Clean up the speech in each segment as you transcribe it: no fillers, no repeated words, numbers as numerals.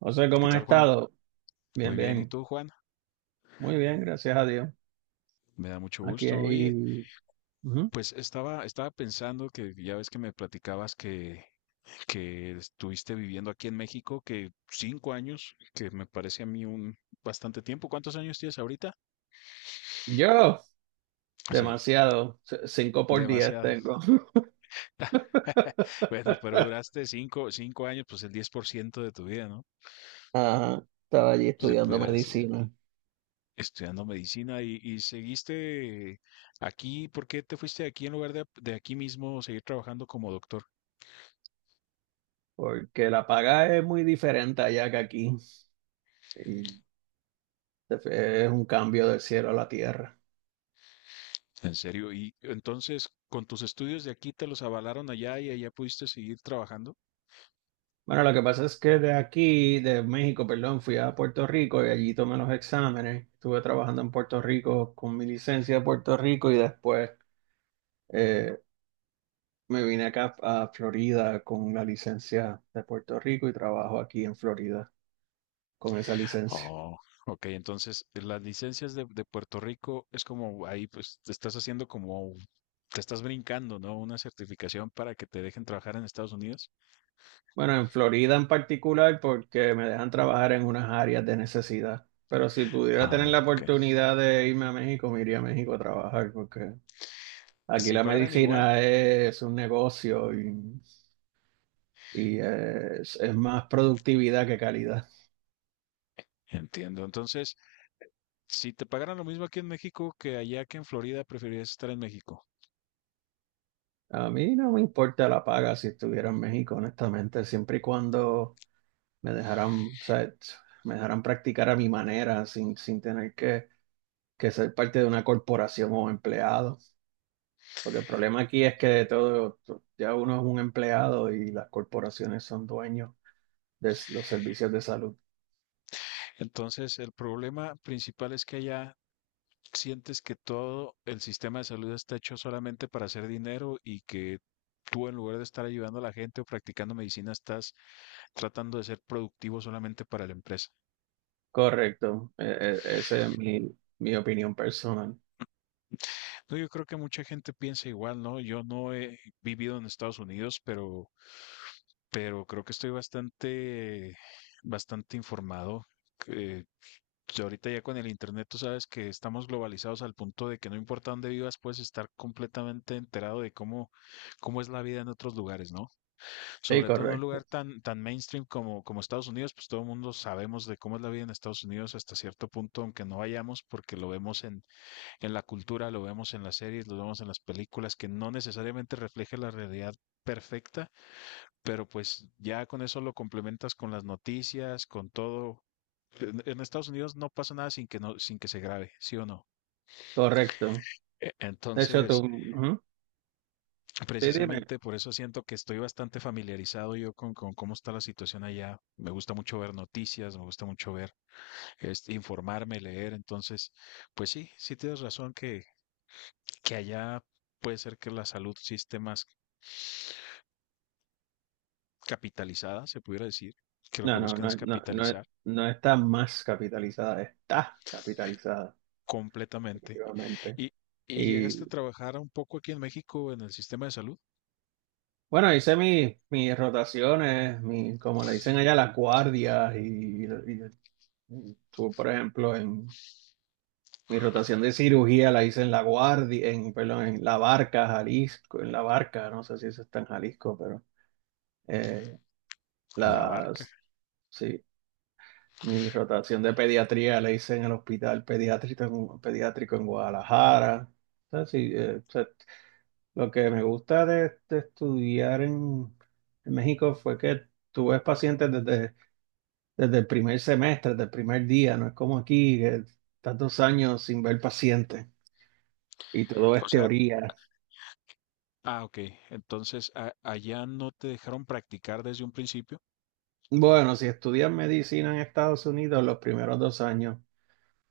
José, ¿Qué ¿cómo has tal, Juan? estado? Bien, Muy bien, ¿y bien, tú, Juan? muy bien, gracias a Dios. Me da mucho Aquí gusto. Oye, hay. Ujú. pues estaba pensando que ya ves que me platicabas que estuviste viviendo aquí en México, que 5 años, que me parece a mí un bastante tiempo. ¿Cuántos años tienes ahorita? Yo, Sí, demasiado, cinco por diez demasiado. tengo. Bueno, pero duraste cinco años, pues el 10% de tu vida, ¿no? Ajá, estaba allí Se estudiando pudiera decir, medicina, estudiando medicina y seguiste aquí. ¿Por qué te fuiste de aquí en lugar de aquí mismo seguir trabajando como doctor? porque la paga es muy diferente allá que aquí. Y es un cambio del cielo a la tierra. En serio, y entonces con tus estudios de aquí te los avalaron allá y allá pudiste seguir trabajando. Bueno, lo que pasa es que de aquí, de México, perdón, fui a Puerto Rico y allí tomé los exámenes. Estuve trabajando en Puerto Rico con mi licencia de Puerto Rico y después. eh, Me vine acá a Florida con una licencia de Puerto Rico y trabajo aquí en Florida con esa licencia. Oh, ok, entonces las licencias de Puerto Rico es como ahí pues te estás haciendo como te estás brincando, ¿no? Una certificación para que te dejen trabajar en Estados Unidos. Bueno, en Florida en particular porque me dejan trabajar en unas áreas de necesidad. Pero si pudiera tener Ah, la ok. oportunidad de irme a México, me iría a México a trabajar porque aquí Si la pagaran igual, medicina es un negocio y es más productividad que calidad. entiendo. Entonces, si te pagaran lo mismo aquí en México que allá que en Florida, preferirías estar en México. A mí no me importa la paga si estuviera en México, honestamente, siempre y cuando me dejaran, o sea, me dejaran practicar a mi manera, sin tener que ser parte de una corporación o empleado. Porque el problema aquí es que de todo, ya uno es un empleado y las corporaciones son dueños de los servicios de salud. Entonces, el problema principal es que allá sientes que todo el sistema de salud está hecho solamente para hacer dinero y que tú en lugar de estar ayudando a la gente o practicando medicina estás tratando de ser productivo solamente para la empresa. Correcto, esa es mi opinión personal. No, yo creo que mucha gente piensa igual, ¿no? Yo no he vivido en Estados Unidos, pero creo que estoy bastante, bastante informado. eh, que ahorita ya con el internet tú sabes que estamos globalizados al punto de que no importa dónde vivas, puedes estar completamente enterado de cómo, cómo es la vida en otros lugares, ¿no? Sí, Sobre todo en un correcto, lugar tan, tan mainstream como, como Estados Unidos, pues todo el mundo sabemos de cómo es la vida en Estados Unidos hasta cierto punto, aunque no vayamos, porque lo vemos en la cultura, lo vemos en las series, lo vemos en las películas, que no necesariamente refleja la realidad perfecta, pero pues ya con eso lo complementas con las noticias, con todo. En Estados Unidos no pasa nada sin que no, sin que se grabe, ¿sí o no? correcto. De hecho, tú, Entonces, ujú. Sí, dime. precisamente por eso siento que estoy bastante familiarizado yo con cómo está la situación allá. Me gusta mucho ver noticias, me gusta mucho ver, este, informarme, leer. Entonces, pues sí, sí tienes razón que allá puede ser que la salud sí esté más capitalizada, se pudiera decir, que lo que No, no, buscan es no, no, no, capitalizar no está más capitalizada, está capitalizada, completamente. definitivamente. ¿Y, y Y llegaste a trabajar un poco aquí en México en el sistema de salud? bueno, hice mis rotaciones, mi, como le dicen allá, las guardias. Y y tú, por ejemplo, en mi rotación de cirugía la hice en la guardia, en, perdón, en La Barca, Jalisco, en La Barca, no sé si eso está en Jalisco, pero eh, La barca. las, sí, mi rotación de pediatría la hice en el hospital pediátrico, pediátrico en Guadalajara. O sea, sí, lo que me gusta de estudiar en México fue que tú ves pacientes desde, desde el primer semestre, desde el primer día. No es como aquí, que estás 2 años sin ver pacientes y todo O es sea, teoría. ah, ok. Entonces, allá no te dejaron practicar desde un principio. Bueno, si estudias medicina en Estados Unidos, los primeros 2 años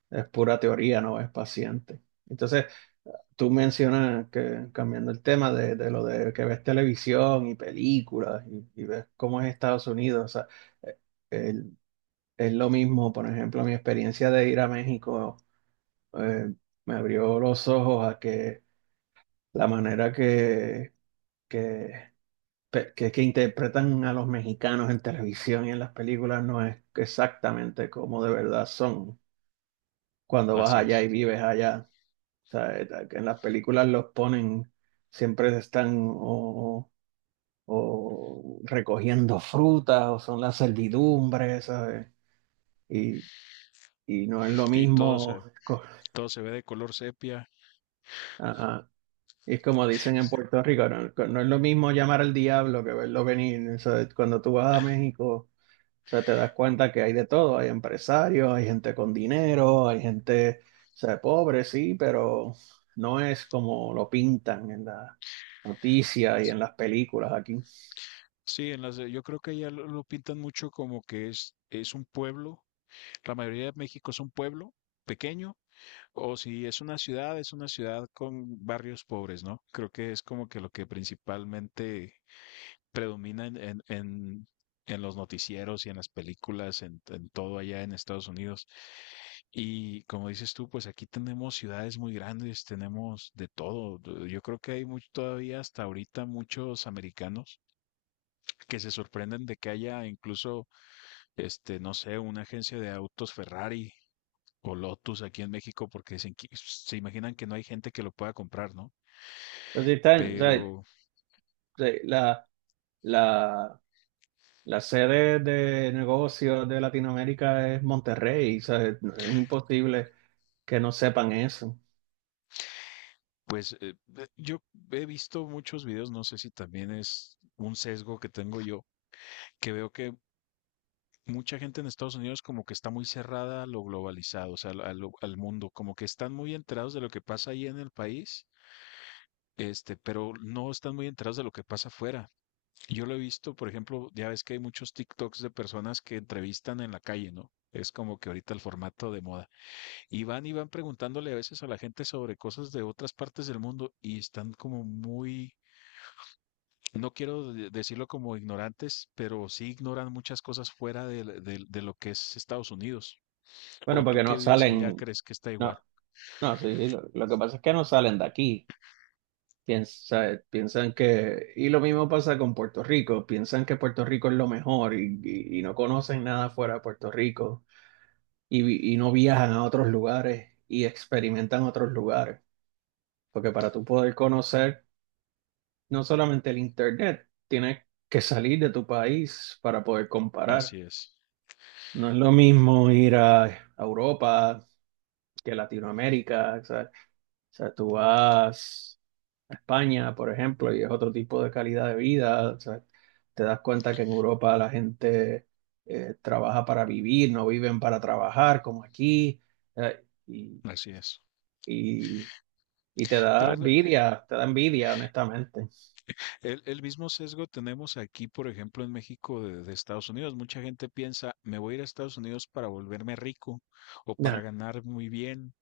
es pura teoría, no ves pacientes. Entonces, tú mencionas que, cambiando el tema de lo de que ves televisión y películas y ves cómo es Estados Unidos, o sea, eh, es lo mismo, por ejemplo, mi experiencia de ir a México. eh, Me abrió los ojos a que la manera que, que interpretan a los mexicanos en televisión y en las películas no es exactamente como de verdad son cuando vas Así allá y es. vives allá. O sea, que en las películas los ponen, siempre están o recogiendo frutas o son la servidumbre, ¿sabes? Y, y no es lo Y mismo. Todo se ve de color sepia. a- Y es como dicen en Puerto Rico, no, no es lo mismo llamar al diablo que verlo venir. O sea, cuando tú vas a México, o sea, te das cuenta que hay de todo. Hay empresarios, hay gente con dinero, hay gente, o sea, pobre, sí, pero no es como lo pintan en las noticias y en las películas aquí. Entonces, Sí, en las, yo creo que allá lo pintan mucho como que es un pueblo. La mayoría de México es un pueblo pequeño, o si es una ciudad, es una ciudad con barrios pobres, ¿no? Creo que es como que lo que principalmente predomina en, en los noticieros y en las películas, en todo allá en Estados Unidos. Y como dices tú, pues aquí tenemos ciudades muy grandes, tenemos de todo. Yo creo que hay mucho, todavía hasta ahorita muchos americanos que se sorprenden de que haya incluso, este, no sé, una agencia de autos Ferrari o Lotus aquí en México porque dicen se imaginan que no hay gente que lo pueda comprar, ¿no? si están, o sea, Pero de- la, la, la sede de negocios de Latinoamérica es Monterrey. O sea, es imposible que no sepan eso. pues yo he visto muchos videos, no sé si también es un sesgo que tengo yo, que veo que mucha gente en Estados Unidos como que está muy cerrada a lo globalizado, o sea, al, al mundo, como que están muy enterados de lo que pasa ahí en el país, este, pero no están muy enterados de lo que pasa afuera. Yo lo he visto, por ejemplo, ya ves que hay muchos TikToks de personas que entrevistan en la calle, ¿no? Es como que ahorita el formato de moda. Y van preguntándole a veces a la gente sobre cosas de otras partes del mundo y están como muy, no quiero decirlo como ignorantes, pero sí ignoran muchas cosas fuera de lo que es Estados Unidos. Bueno, O tú porque que no vives allá salen, crees que está no, igual. no, sí, lo que pasa es que no salen de aquí. Piensan que, y lo mismo pasa con Puerto Rico, piensan que Puerto Rico es lo mejor y no conocen nada fuera de Puerto Rico y no viajan a otros lugares y experimentan otros lugares. Porque para tú poder conocer no solamente el Internet, tienes que salir de tu país para poder comparar. Así es, No es lo mismo ir a Europa que Latinoamérica, ¿sabes? O sea, tú vas a España, por ejemplo, y es otro tipo de calidad de vida. O sea, te das cuenta que en Europa la gente trabaja para vivir, no viven para trabajar, como aquí. Eh, y, así es. y- y Pero es te da envidia, honestamente. El mismo sesgo tenemos aquí, por ejemplo, en México de Estados Unidos. Mucha gente piensa, me voy a ir a Estados Unidos para volverme rico o para Nah. ganar muy bien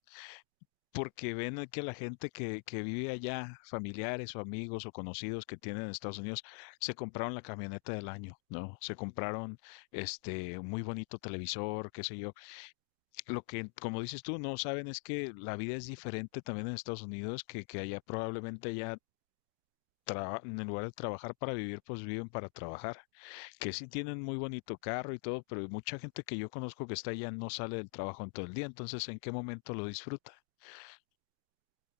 porque ven que la gente que vive allá, familiares o amigos o conocidos que tienen en Estados Unidos, se compraron la camioneta del año, ¿no? Se compraron este un muy bonito televisor, qué sé yo. Lo que, como dices tú, no saben es que la vida es diferente también en Estados Unidos, que allá probablemente ya en lugar de trabajar para vivir, pues viven para trabajar. Que sí tienen muy bonito carro y todo, pero mucha gente que yo conozco que está allá no sale del trabajo en todo el día, entonces ¿en qué momento lo disfruta?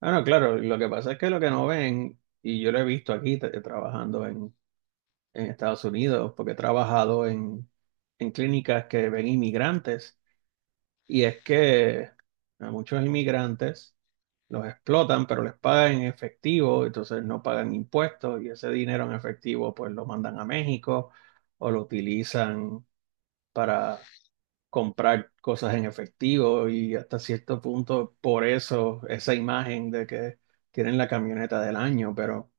Ah, no, claro, lo que pasa es que lo que no ven, y yo lo he visto aquí trabajando en Estados Unidos, porque he trabajado en clínicas que ven inmigrantes. Y es que a muchos inmigrantes los explotan, pero les pagan en efectivo, entonces no pagan impuestos y ese dinero en efectivo pues lo mandan a México o lo utilizan para comprar cosas en efectivo y hasta cierto punto por eso esa imagen de que tienen la camioneta del año, pero,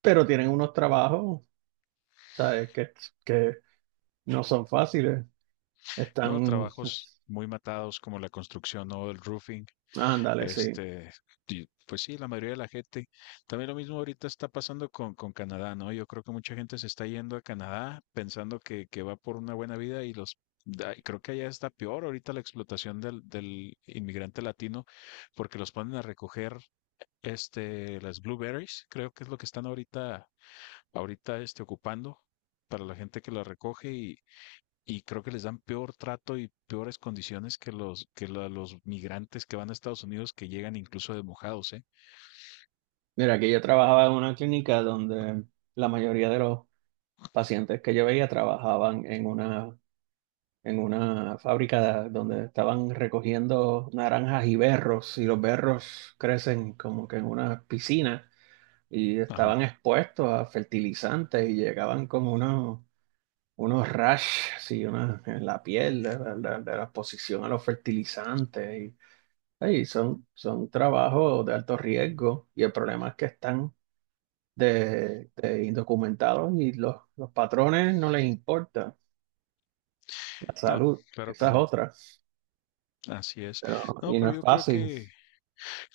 pero tienen unos trabajos, ¿sabes? Que no son fáciles, No, están, trabajos muy matados como la construcción o el roofing. ándale, sí. Este, y, pues sí, la mayoría de la gente. También lo mismo ahorita está pasando con Canadá, ¿no? Yo creo que mucha gente se está yendo a Canadá pensando que va por una buena vida y los y creo que allá está peor ahorita la explotación del, del inmigrante latino porque los ponen a recoger este las blueberries, creo que es lo que están ahorita este ocupando para la gente que las recoge y creo que les dan peor trato y peores condiciones que los que los migrantes que van a Estados Unidos que llegan incluso de mojados, ¿eh? Mira, que yo trabajaba en una clínica donde la mayoría de los pacientes que yo veía trabajaban en una fábrica donde estaban recogiendo naranjas y berros, y los berros crecen como que en una piscina y Ajá. estaban expuestos a fertilizantes y llegaban como unos, unos rash, sí una, en la piel de la exposición a los fertilizantes. Y, ay, son, son trabajos de alto riesgo y el problema es que están de indocumentados y los patrones no les importa la No, salud. claro que Esa es no. otra, Así es. pero No, y pero no es yo fácil.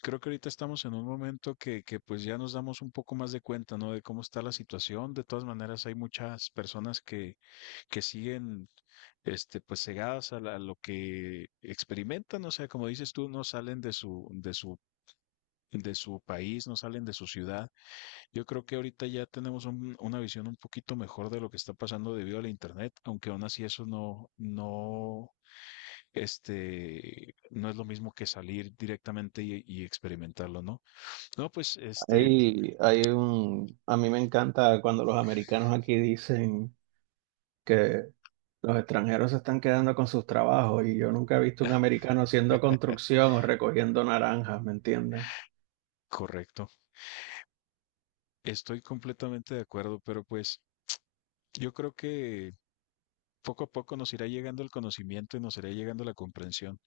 creo que ahorita estamos en un momento que pues ya nos damos un poco más de cuenta, ¿no? De cómo está la situación. De todas maneras, hay muchas personas que siguen este pues cegadas a, a lo que experimentan, o sea, como dices tú, no salen de su de su país, no salen de su ciudad. Yo creo que ahorita ya tenemos una visión un poquito mejor de lo que está pasando debido al internet, aunque aún así eso no, no, este, no es lo mismo que salir directamente y experimentarlo, ¿no? No, pues, este, Hay un, a mí me encanta cuando los americanos aquí dicen que los extranjeros se están quedando con sus trabajos y yo nunca he visto un americano haciendo construcción o recogiendo naranjas, ¿me entienden? correcto. Estoy completamente de acuerdo, pero pues yo creo que poco a poco nos irá llegando el conocimiento y nos irá llegando la comprensión.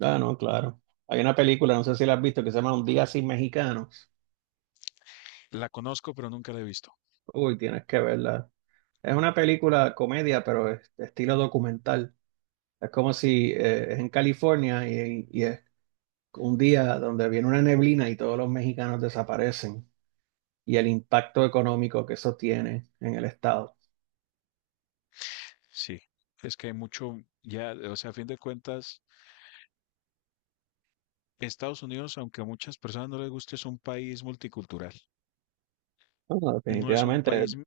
Ah, no, claro. Hay una película, no sé si la has visto, que se llama Un día sin mexicanos. La conozco, pero nunca la he visto. Uy, tienes que verla. Es una película comedia, pero es de estilo documental. Es como si es en California y es un día donde viene una neblina y todos los mexicanos desaparecen y el impacto económico que eso tiene en el estado. Sí, es que hay mucho, ya, o sea, a fin de cuentas. Estados Unidos, aunque a muchas personas no les guste, es un país multicultural. Bueno, No es un definitivamente, país,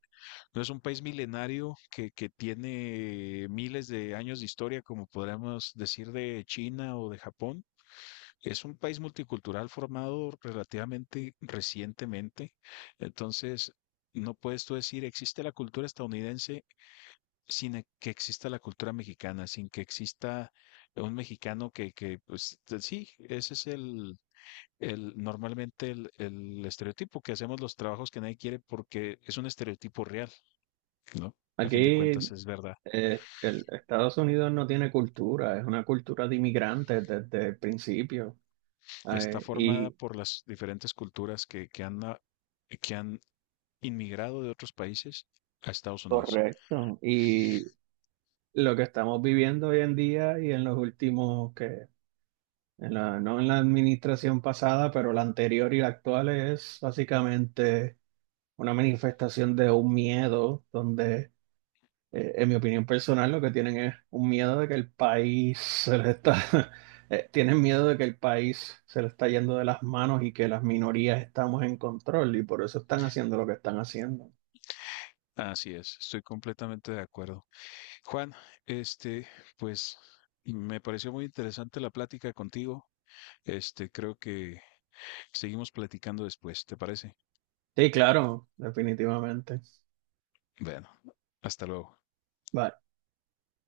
no es un país milenario que tiene miles de años de historia, como podríamos decir de China o de Japón. Es un país multicultural formado relativamente recientemente. Entonces, no puedes tú decir existe la cultura estadounidense sin que exista la cultura mexicana, sin que exista un mexicano que pues sí, ese es el, normalmente el estereotipo que hacemos los trabajos que nadie quiere porque es un estereotipo real, ¿no? A fin de cuentas aquí es verdad. El Estados Unidos no tiene cultura, es una cultura de inmigrantes desde el principio. Está eh, formada y por las diferentes culturas que han, que han inmigrado de otros países a Estados Unidos. Correcto. Y lo que estamos viviendo hoy en día y en los últimos que, no en la administración pasada, pero la anterior y la actual es básicamente una manifestación de un miedo donde, en mi opinión personal, lo que tienen es un miedo de que el país se les está, tienen miedo de que el país se le está yendo de las manos y que las minorías estamos en control y por eso están haciendo lo que están haciendo. Así es, estoy completamente de acuerdo. Juan, este, pues me pareció muy interesante la plática contigo. Este, creo que seguimos platicando después, ¿te parece? Sí, claro, definitivamente. Bueno, hasta luego. Vale.